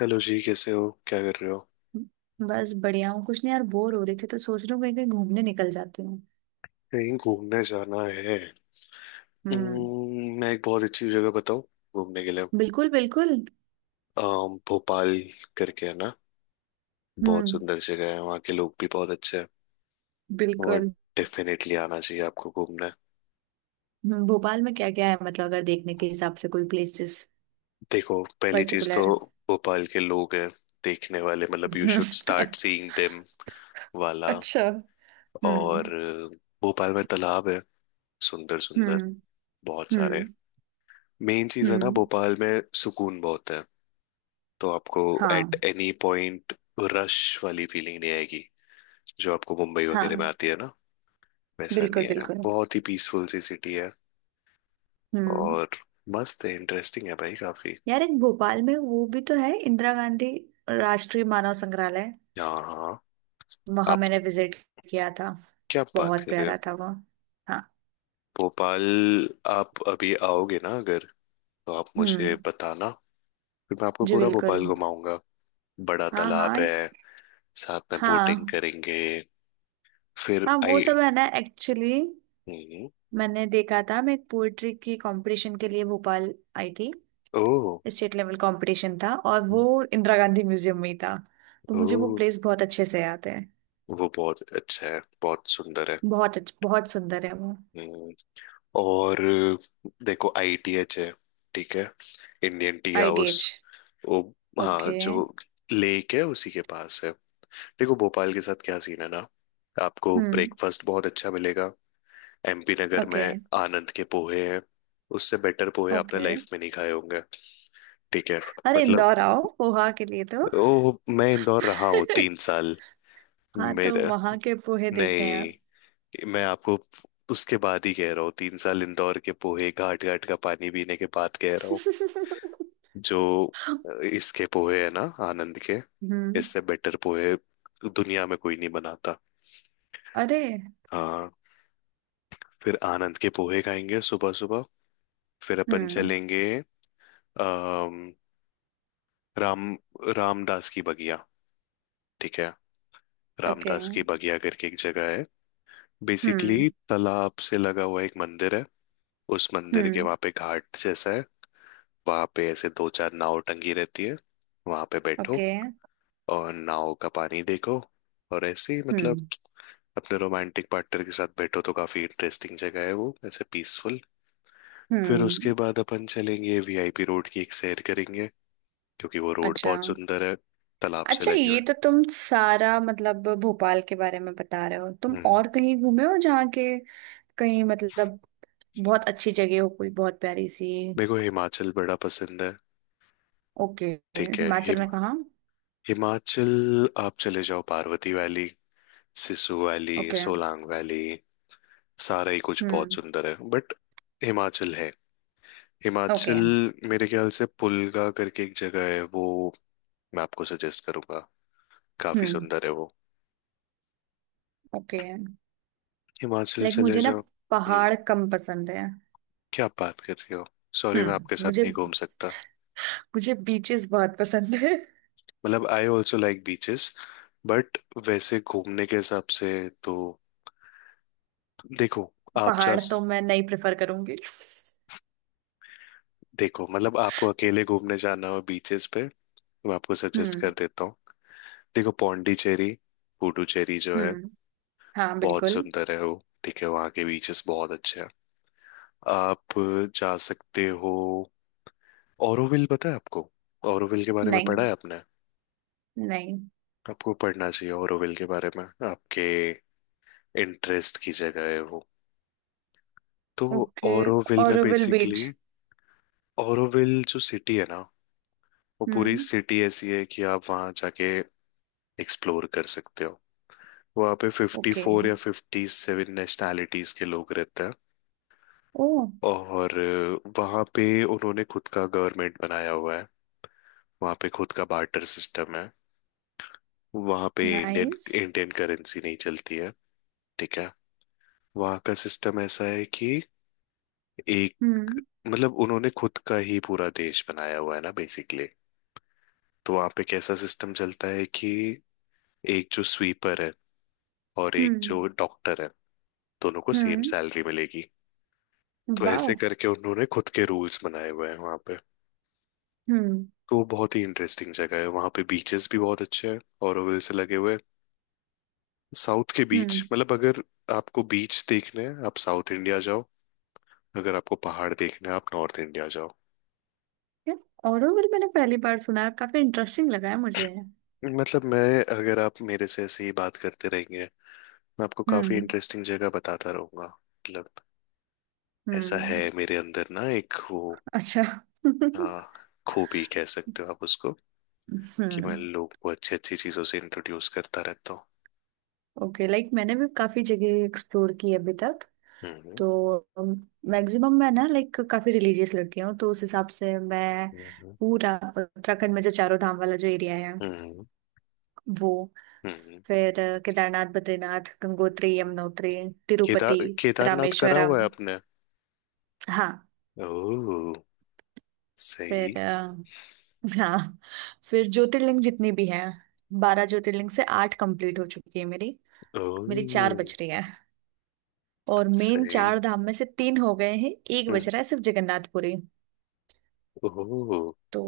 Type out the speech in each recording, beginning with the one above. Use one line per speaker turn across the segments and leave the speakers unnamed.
Hello जी। कैसे हो? क्या कर रहे हो?
बस बढ़िया हूँ। कुछ नहीं यार, बोर हो रही थी तो सोच रही हूँ कहीं कहीं घूमने निकल जाती हूँ।
कहीं घूमने जाना है?
हम्म।
मैं एक बहुत अच्छी जगह बताऊं घूमने के लिए?
बिल्कुल बिल्कुल।
भोपाल करके है ना। बहुत
हम्म।
सुंदर जगह है। वहाँ के लोग भी बहुत अच्छे हैं। और
बिल्कुल।
डेफिनेटली आना चाहिए आपको घूमने।
भोपाल में क्या क्या है, मतलब अगर देखने के हिसाब से कोई प्लेसेस
देखो, पहली चीज तो
पर्टिकुलर?
भोपाल के लोग हैं देखने वाले, मतलब you should start seeing them वाला।
अच्छा। हम्म।
और भोपाल में तालाब है, सुंदर सुंदर,
हम्म।
बहुत सारे।
हम्म।
मेन चीज है ना,
हम्म।
भोपाल में सुकून बहुत है। तो आपको एट
हाँ
एनी पॉइंट रश वाली फीलिंग नहीं आएगी, जो आपको मुंबई वगैरह में
हाँ।
आती है ना। वैसा
बिल्कुल
नहीं है,
बिल्कुल।
बहुत ही पीसफुल सी सिटी है।
हम्म।
और मस्त है, इंटरेस्टिंग है भाई काफी।
यार, एक भोपाल में वो भी तो है, इंदिरा गांधी राष्ट्रीय मानव संग्रहालय।
हाँ, हाँ।
वहां
आप
मैंने विजिट किया था।
क्या बात
बहुत
कर रहे हो?
प्यारा था वो। हाँ।
भोपाल आप अभी आओगे ना, अगर तो आप मुझे
हम्म।
बताना। फिर मैं आपको
जी
पूरा
बिल्कुल।
भोपाल घुमाऊंगा। बड़ा
हाँ
तालाब
हाँ।
है, साथ में बोटिंग
हाँ।
करेंगे। फिर
हाँ, वो
आई।
सब है ना एक्चुअली।
हम्म।
मैंने देखा था, मैं एक पोएट्री की कंपटीशन के लिए भोपाल आई थी।
ओह।
स्टेट लेवल कंपटीशन था, और
हम्म।
वो इंदिरा गांधी म्यूजियम में ही था। तो मुझे वो
ओह।
प्लेस बहुत अच्छे से याद है।
वो बहुत अच्छा है, बहुत सुंदर है।
बहुत सुंदर है वो।
हम्म, और देखो, आईटीएच है, ठीक है, इंडियन टी हाउस
आईटीएच।
वो,
ओके।
हाँ, जो लेक है उसी के पास है। देखो, भोपाल के साथ क्या सीन है ना, आपको
हम्म।
ब्रेकफास्ट बहुत अच्छा मिलेगा एमपी नगर में।
ओके।
आनंद के पोहे हैं, उससे बेटर पोहे आपने
ओके।
लाइफ में नहीं खाए होंगे। ठीक है।
अरे,
मतलब,
इंदौर आओ पोहा के लिए तो।
ओ, मैं इंदौर रहा हूँ तीन साल
हाँ, तो
मेरा
वहां के पोहे देखे हैं आप?
नहीं, मैं आपको उसके बाद ही कह रहा हूँ, 3 साल इंदौर के पोहे, घाट घाट का पानी पीने के बाद कह रहा हूँ। जो इसके पोहे है ना, आनंद के,
हम्म।
इससे बेटर पोहे दुनिया में कोई नहीं बनाता।
अरे।
हाँ। फिर आनंद के पोहे खाएंगे सुबह सुबह, फिर अपन
हम्म।
चलेंगे। अम, राम रामदास की बगिया, ठीक है,
ओके।
रामदास की बगिया करके एक जगह है।
हम्म।
बेसिकली, तालाब से लगा हुआ एक मंदिर है। उस मंदिर के
हम्म।
वहां पे घाट जैसा है। वहां पे ऐसे दो चार नाव टंगी रहती है। वहां पे बैठो
ओके।
और नाव का पानी देखो, और ऐसे ही मतलब
हम्म।
अपने रोमांटिक पार्टनर के साथ बैठो, तो काफी इंटरेस्टिंग जगह है वो, ऐसे पीसफुल। फिर उसके
हम्म।
बाद अपन चलेंगे, वीआईपी रोड की एक सैर करेंगे, क्योंकि वो रोड
अच्छा।
बहुत सुंदर है, तालाब से
अच्छा,
लगी हुई
ये तो तुम सारा मतलब भोपाल के बारे में बता रहे हो,
है।
तुम
हम्म।
और कहीं घूमे हो जहाँ के? कहीं मतलब बहुत अच्छी जगह हो, कोई बहुत प्यारी सी?
मेरे को हिमाचल बड़ा पसंद है।
ओके।
ठीक है,
हिमाचल में कहाँ?
हिमाचल। आप चले जाओ Parvati valley, Sisu valley,
okay.
Solang valley. सारा ही कुछ बहुत
हम्म।
सुंदर है, बट हिमाचल है
ओके।
हिमाचल। मेरे ख्याल से पुलगा करके एक जगह है, वो मैं आपको सजेस्ट करूंगा। काफी
हम्म।
सुंदर है वो।
ओके,
हिमाचल
लाइक
चले
मुझे ना
जाओ। हम्म।
पहाड़ कम पसंद है।
क्या बात कर रहे हो? सॉरी, मैं आपके
हम्म,
साथ
मुझे,
नहीं घूम सकता।
मुझे बीचेस बहुत पसंद है।
मतलब, I also like beaches, but वैसे घूमने के हिसाब से तो देखो, आप जा
पहाड़ तो
सक-
मैं नहीं प्रेफर करूंगी।
देखो, मतलब आपको अकेले घूमने जाना हो बीचेस पे, मैं आपको सजेस्ट कर
हम्म।
देता हूँ। देखो, पौंडीचेरी, पुडुचेरी जो है,
हम्म। हाँ,
बहुत
बिल्कुल।
सुंदर है वो। ठीक है, वहाँ के बीचेस बहुत अच्छे हैं, आप जा सकते हो। ओरोविल पता है आपको? ओरोविल के बारे में
नहीं।
पढ़ा है आपने?
नहीं।
आपको पढ़ना चाहिए ओरोविल के बारे में, आपके इंटरेस्ट की जगह है वो, तो।
ओके।
ओरोविल में
ऑरोविल
बेसिकली,
बीच।
ओरोविल जो सिटी है ना, वो पूरी
हम्म।
सिटी ऐसी है कि आप वहाँ जाके एक्सप्लोर कर सकते हो। वहाँ पे फिफ्टी
ओके।
फोर या 57 नेशनैलिटीज के लोग रहते हैं।
ओ।
और वहाँ पे उन्होंने खुद का गवर्नमेंट बनाया हुआ है, वहाँ पे खुद का बार्टर सिस्टम है, वहाँ पे इंडियन
नाइस।
इंडियन करेंसी नहीं चलती है। ठीक है। वहाँ का सिस्टम ऐसा है कि एक,
हम्म।
मतलब उन्होंने खुद का ही पूरा देश बनाया हुआ है ना, बेसिकली। तो वहां पे कैसा सिस्टम चलता है कि एक जो स्वीपर है, और एक
हम्म।
जो डॉक्टर है, दोनों को सेम
हम्म।
सैलरी मिलेगी। तो ऐसे
वाह।
करके उन्होंने खुद के रूल्स बनाए हुए हैं वहां पे।
हम्म।
तो वो बहुत ही इंटरेस्टिंग जगह है, वहां पे बीचेस भी बहुत अच्छे हैं और से लगे हुए हैं। साउथ के बीच,
हम्म।
मतलब अगर आपको बीच देखने हैं आप साउथ इंडिया जाओ, अगर आपको पहाड़ देखने हैं आप नॉर्थ इंडिया जाओ।
यार, ऑरोविल मैंने पहली बार सुना है, काफी इंटरेस्टिंग लगा है मुझे।
मतलब मैं, अगर आप मेरे से ऐसे ही बात करते रहेंगे, मैं आपको काफी
हम्म।
इंटरेस्टिंग जगह बताता रहूंगा मतलब। ऐसा है
हम्म।
मेरे अंदर ना एक वो,
अच्छा।
आ, खूबी कह सकते हो आप उसको, कि मैं
हम्म।
लोगों को अच्छी अच्छी चीजों से इंट्रोड्यूस करता रहता हूँ।
ओके, लाइक मैंने भी काफी जगह एक्सप्लोर की है अभी तक।
हम्म।
तो मैक्सिमम मैं ना, लाइक काफी रिलीजियस लड़की हूँ, तो उस हिसाब से मैं
हम्म।
पूरा उत्तराखंड में जो चारों धाम वाला जो एरिया है
हम्म।
वो,
हम्म। हम्म।
फिर केदारनाथ, बद्रीनाथ, गंगोत्री, यमुनोत्री, तिरुपति,
केदारनाथ करा हुआ
रामेश्वरम।
है आपने?
हाँ।
ओह। सही।
फिर हाँ, फिर ज्योतिर्लिंग जितनी भी हैं, 12 ज्योतिर्लिंग से 8 कंप्लीट हो चुकी है मेरी। मेरी चार
ओह।
बच रही हैं। और मेन
सही।
4 धाम में से 3 हो गए हैं। एक बच
हम्म।
रहा है सिर्फ जगन्नाथपुरी।
ओह।
तो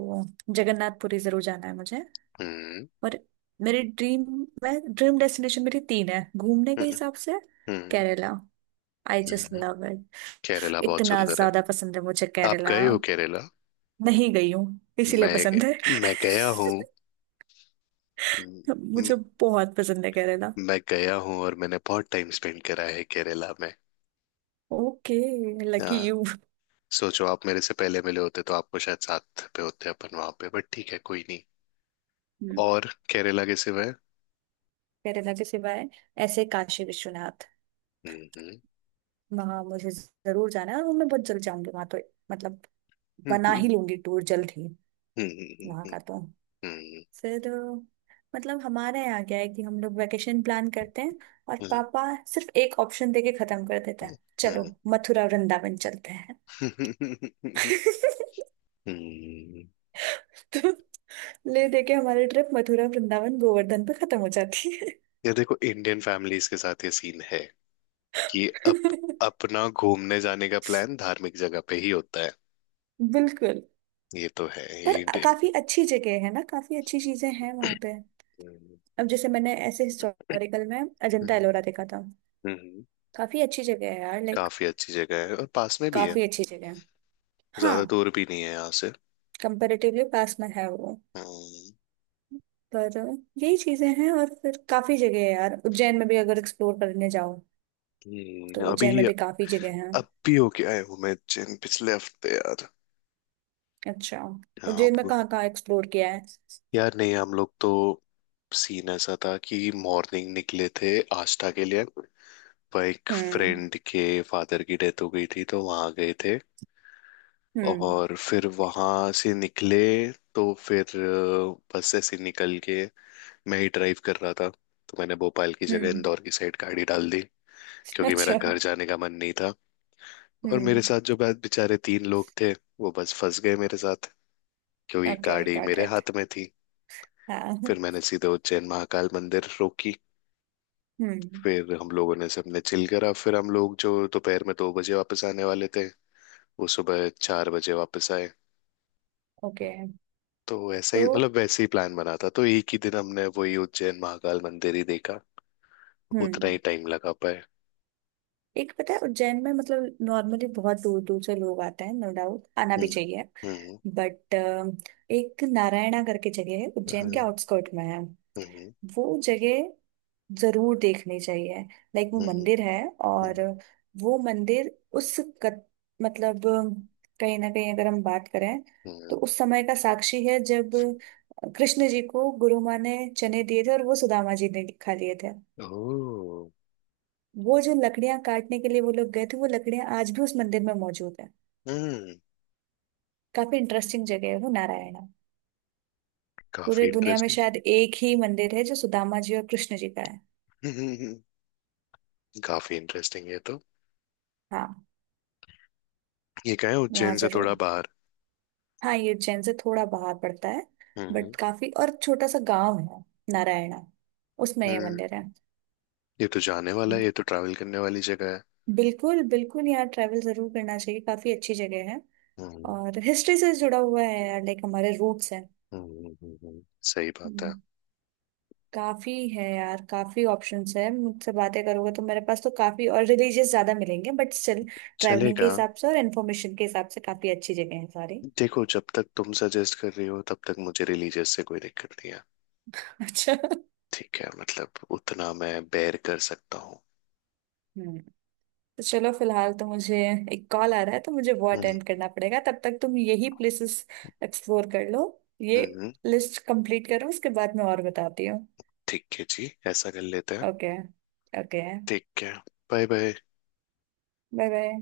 जगन्नाथपुरी जरूर जाना है मुझे।
हम्म।
और मेरी ड्रीम, मैं ड्रीम डेस्टिनेशन मेरी 3 है घूमने के
हम्म।
हिसाब से।
हम्म।
Kerala, I just
hmm.
Love it.
Kerala बहुत
इतना
सुंदर है।
ज्यादा पसंद है मुझे
आप
केरला।
गए हो केरला?
नहीं गई हूँ इसीलिए
मैं
पसंद है।
मैं गया हूँ।
मुझे बहुत पसंद है केरला।
मैं गया हूँ और मैंने बहुत टाइम स्पेंड करा है केरला में।
ओके। लकी
हाँ।
यू।
सोचो, आप मेरे से पहले मिले होते तो आपको शायद साथ पे होते अपन वहां पे, बट ठीक है, कोई नहीं। और केरला के सिवाय।
केरला के सिवाय ऐसे काशी विश्वनाथ,
हम्म। हम्म।
वहां मुझे जरूर जाना है, और वो मैं बहुत जल्द जाऊंगी वहां तो। मतलब बना
हम्म।
ही लूंगी टूर जल्द ही
हम्म।
वहां
हम्म।
का तो। फिर मतलब हमारे यहाँ क्या है कि हम लोग वेकेशन प्लान करते हैं और
हम्म।
पापा सिर्फ एक ऑप्शन देके खत्म कर देता है, चलो
हम्म।
मथुरा वृंदावन चलते हैं।
हम्म। हम्म।
तो ले दे के हमारी ट्रिप मथुरा वृंदावन गोवर्धन पे खत्म हो जाती है।
ये देखो, इंडियन फैमिलीज के साथ ये सीन है कि अपना घूमने जाने का प्लान धार्मिक जगह पे ही होता है।
बिल्कुल।
ये तो है
पर
ये इंडियन।
काफी अच्छी जगह है ना, काफी अच्छी चीजें हैं वहां पे।
हम्म।
अब जैसे मैंने ऐसे हिस्टोरिकल में अजंता
हम्म।
एलोरा देखा था।
हम्म।
काफी अच्छी जगह है यार, लाइक।
काफी अच्छी जगह है और पास में भी है।
काफी अच्छी जगह है।
ज्यादा
हाँ।
दूर भी नहीं है यहाँ से।
कंपेरेटिवली पास में है वो।
हम्म।
पर यही चीजें हैं, और फिर काफी जगह है यार उज्जैन में भी अगर एक्सप्लोर करने जाओ तो। उज्जैन
अभी
में भी काफी जगह हैं।
अब भी होके आए हूँ मैं उज्जैन पिछले हफ्ते यार।
अच्छा,
यहाँ
उज्जैन
आप,
में कहाँ कहाँ एक्सप्लोर किया है?
यार नहीं, हम लोग तो, सीन ऐसा था कि मॉर्निंग निकले थे आष्टा के लिए, पर एक
हम्म।
फ्रेंड के फादर की डेथ हो गई थी तो वहां गए थे।
हम्म।
और फिर वहां से निकले, तो फिर बस ऐसे निकल के, मैं ही ड्राइव कर रहा था, तो मैंने भोपाल की जगह
हम्म।
इंदौर की साइड गाड़ी डाल दी। क्योंकि मेरा
अच्छा।
घर जाने का मन नहीं था। और मेरे
हम्म।
साथ जो बेचारे तीन लोग थे, वो बस फंस गए मेरे साथ, क्योंकि
ओके
गाड़ी
गॉट
मेरे
इट।
हाथ में थी।
हाँ।
फिर मैंने सीधे उज्जैन महाकाल मंदिर रोकी।
हम्म।
फिर हम लोगों ने सबने चिल करा, फिर हम लोग जो दोपहर में 2 बजे वापस आने वाले थे, वो सुबह 4 बजे वापस आए।
ओके।
तो ऐसा
तो,
ही मतलब, वैसे ही प्लान बना था, तो एक ही दिन हमने वही उज्जैन महाकाल मंदिर ही देखा, उतना ही
हम्म,
टाइम लगा पाए।
एक पता है उज्जैन में मतलब नॉर्मली बहुत दूर दूर से लोग आते हैं, नो डाउट आना भी
हम्म।
चाहिए,
हम्म।
बट एक नारायणा करके जगह है, उज्जैन के
हम्म।
आउटस्कर्ट में है।
हम्म।
वो जगह जरूर देखनी चाहिए। लाइक वो
हम्म।
मंदिर है।
हम्म।
और वो मंदिर उस कत, मतलब कहीं ना कहीं अगर हम बात करें
हम्म।
तो उस समय का साक्षी है, जब कृष्ण जी को गुरु माँ ने चने दिए थे और वो सुदामा जी ने खा लिए थे।
ओह।
वो जो लकड़ियां काटने के लिए वो लोग गए थे, वो लकड़ियां आज भी उस मंदिर में मौजूद है।
हम्म।
काफी इंटरेस्टिंग जगह है वो नारायणा।
काफी
पूरे दुनिया में
इंटरेस्टिंग।
शायद एक ही मंदिर है जो सुदामा जी और कृष्ण जी का है।
काफी इंटरेस्टिंग है तो।
हाँ,
ये क्या है,
वहाँ
उज्जैन से
जरूर।
थोड़ा बाहर?
हाँ, ये उज्जैन से थोड़ा बाहर पड़ता है।
हम्म।
बट काफी और छोटा सा गांव है नारायणा, उसमें ये
हम्म।
मंदिर है।
ये तो जाने वाला है, ये तो ट्रैवल करने वाली जगह है।
बिल्कुल बिल्कुल, यहाँ ट्रैवल जरूर करना चाहिए, काफी अच्छी जगह है।
हम्म।
और हिस्ट्री से जुड़ा हुआ है यार, लाइक हमारे रूट्स हैं।
हम्म। हम्म। सही बात है।
हम्म, काफी है यार, काफी ऑप्शंस है। मुझसे बातें करोगे तो मेरे पास तो काफी और रिलीजियस ज्यादा मिलेंगे, बट स्टिल ट्रैवलिंग के
चलेगा।
हिसाब से और इन्फॉर्मेशन के हिसाब से काफी अच्छी जगह है सारी।
देखो, जब तक तुम सजेस्ट कर रही हो तब तक मुझे रिलीजियस से कोई दिक्कत नहीं है।
अच्छा।
ठीक है, मतलब उतना मैं बेर कर सकता हूँ।
हम्म, तो चलो फिलहाल तो मुझे एक कॉल आ रहा है, तो मुझे वो
हम्म।
अटेंड करना पड़ेगा। तब तक तुम यही प्लेसेस एक्सप्लोर कर लो, ये
हम्म। हम्म।
लिस्ट कंप्लीट करो, उसके बाद मैं और बताती हूँ।
ठीक है जी, ऐसा कर लेते हैं।
ओके। ओके।
ठीक है। Bye bye.
Bye bye.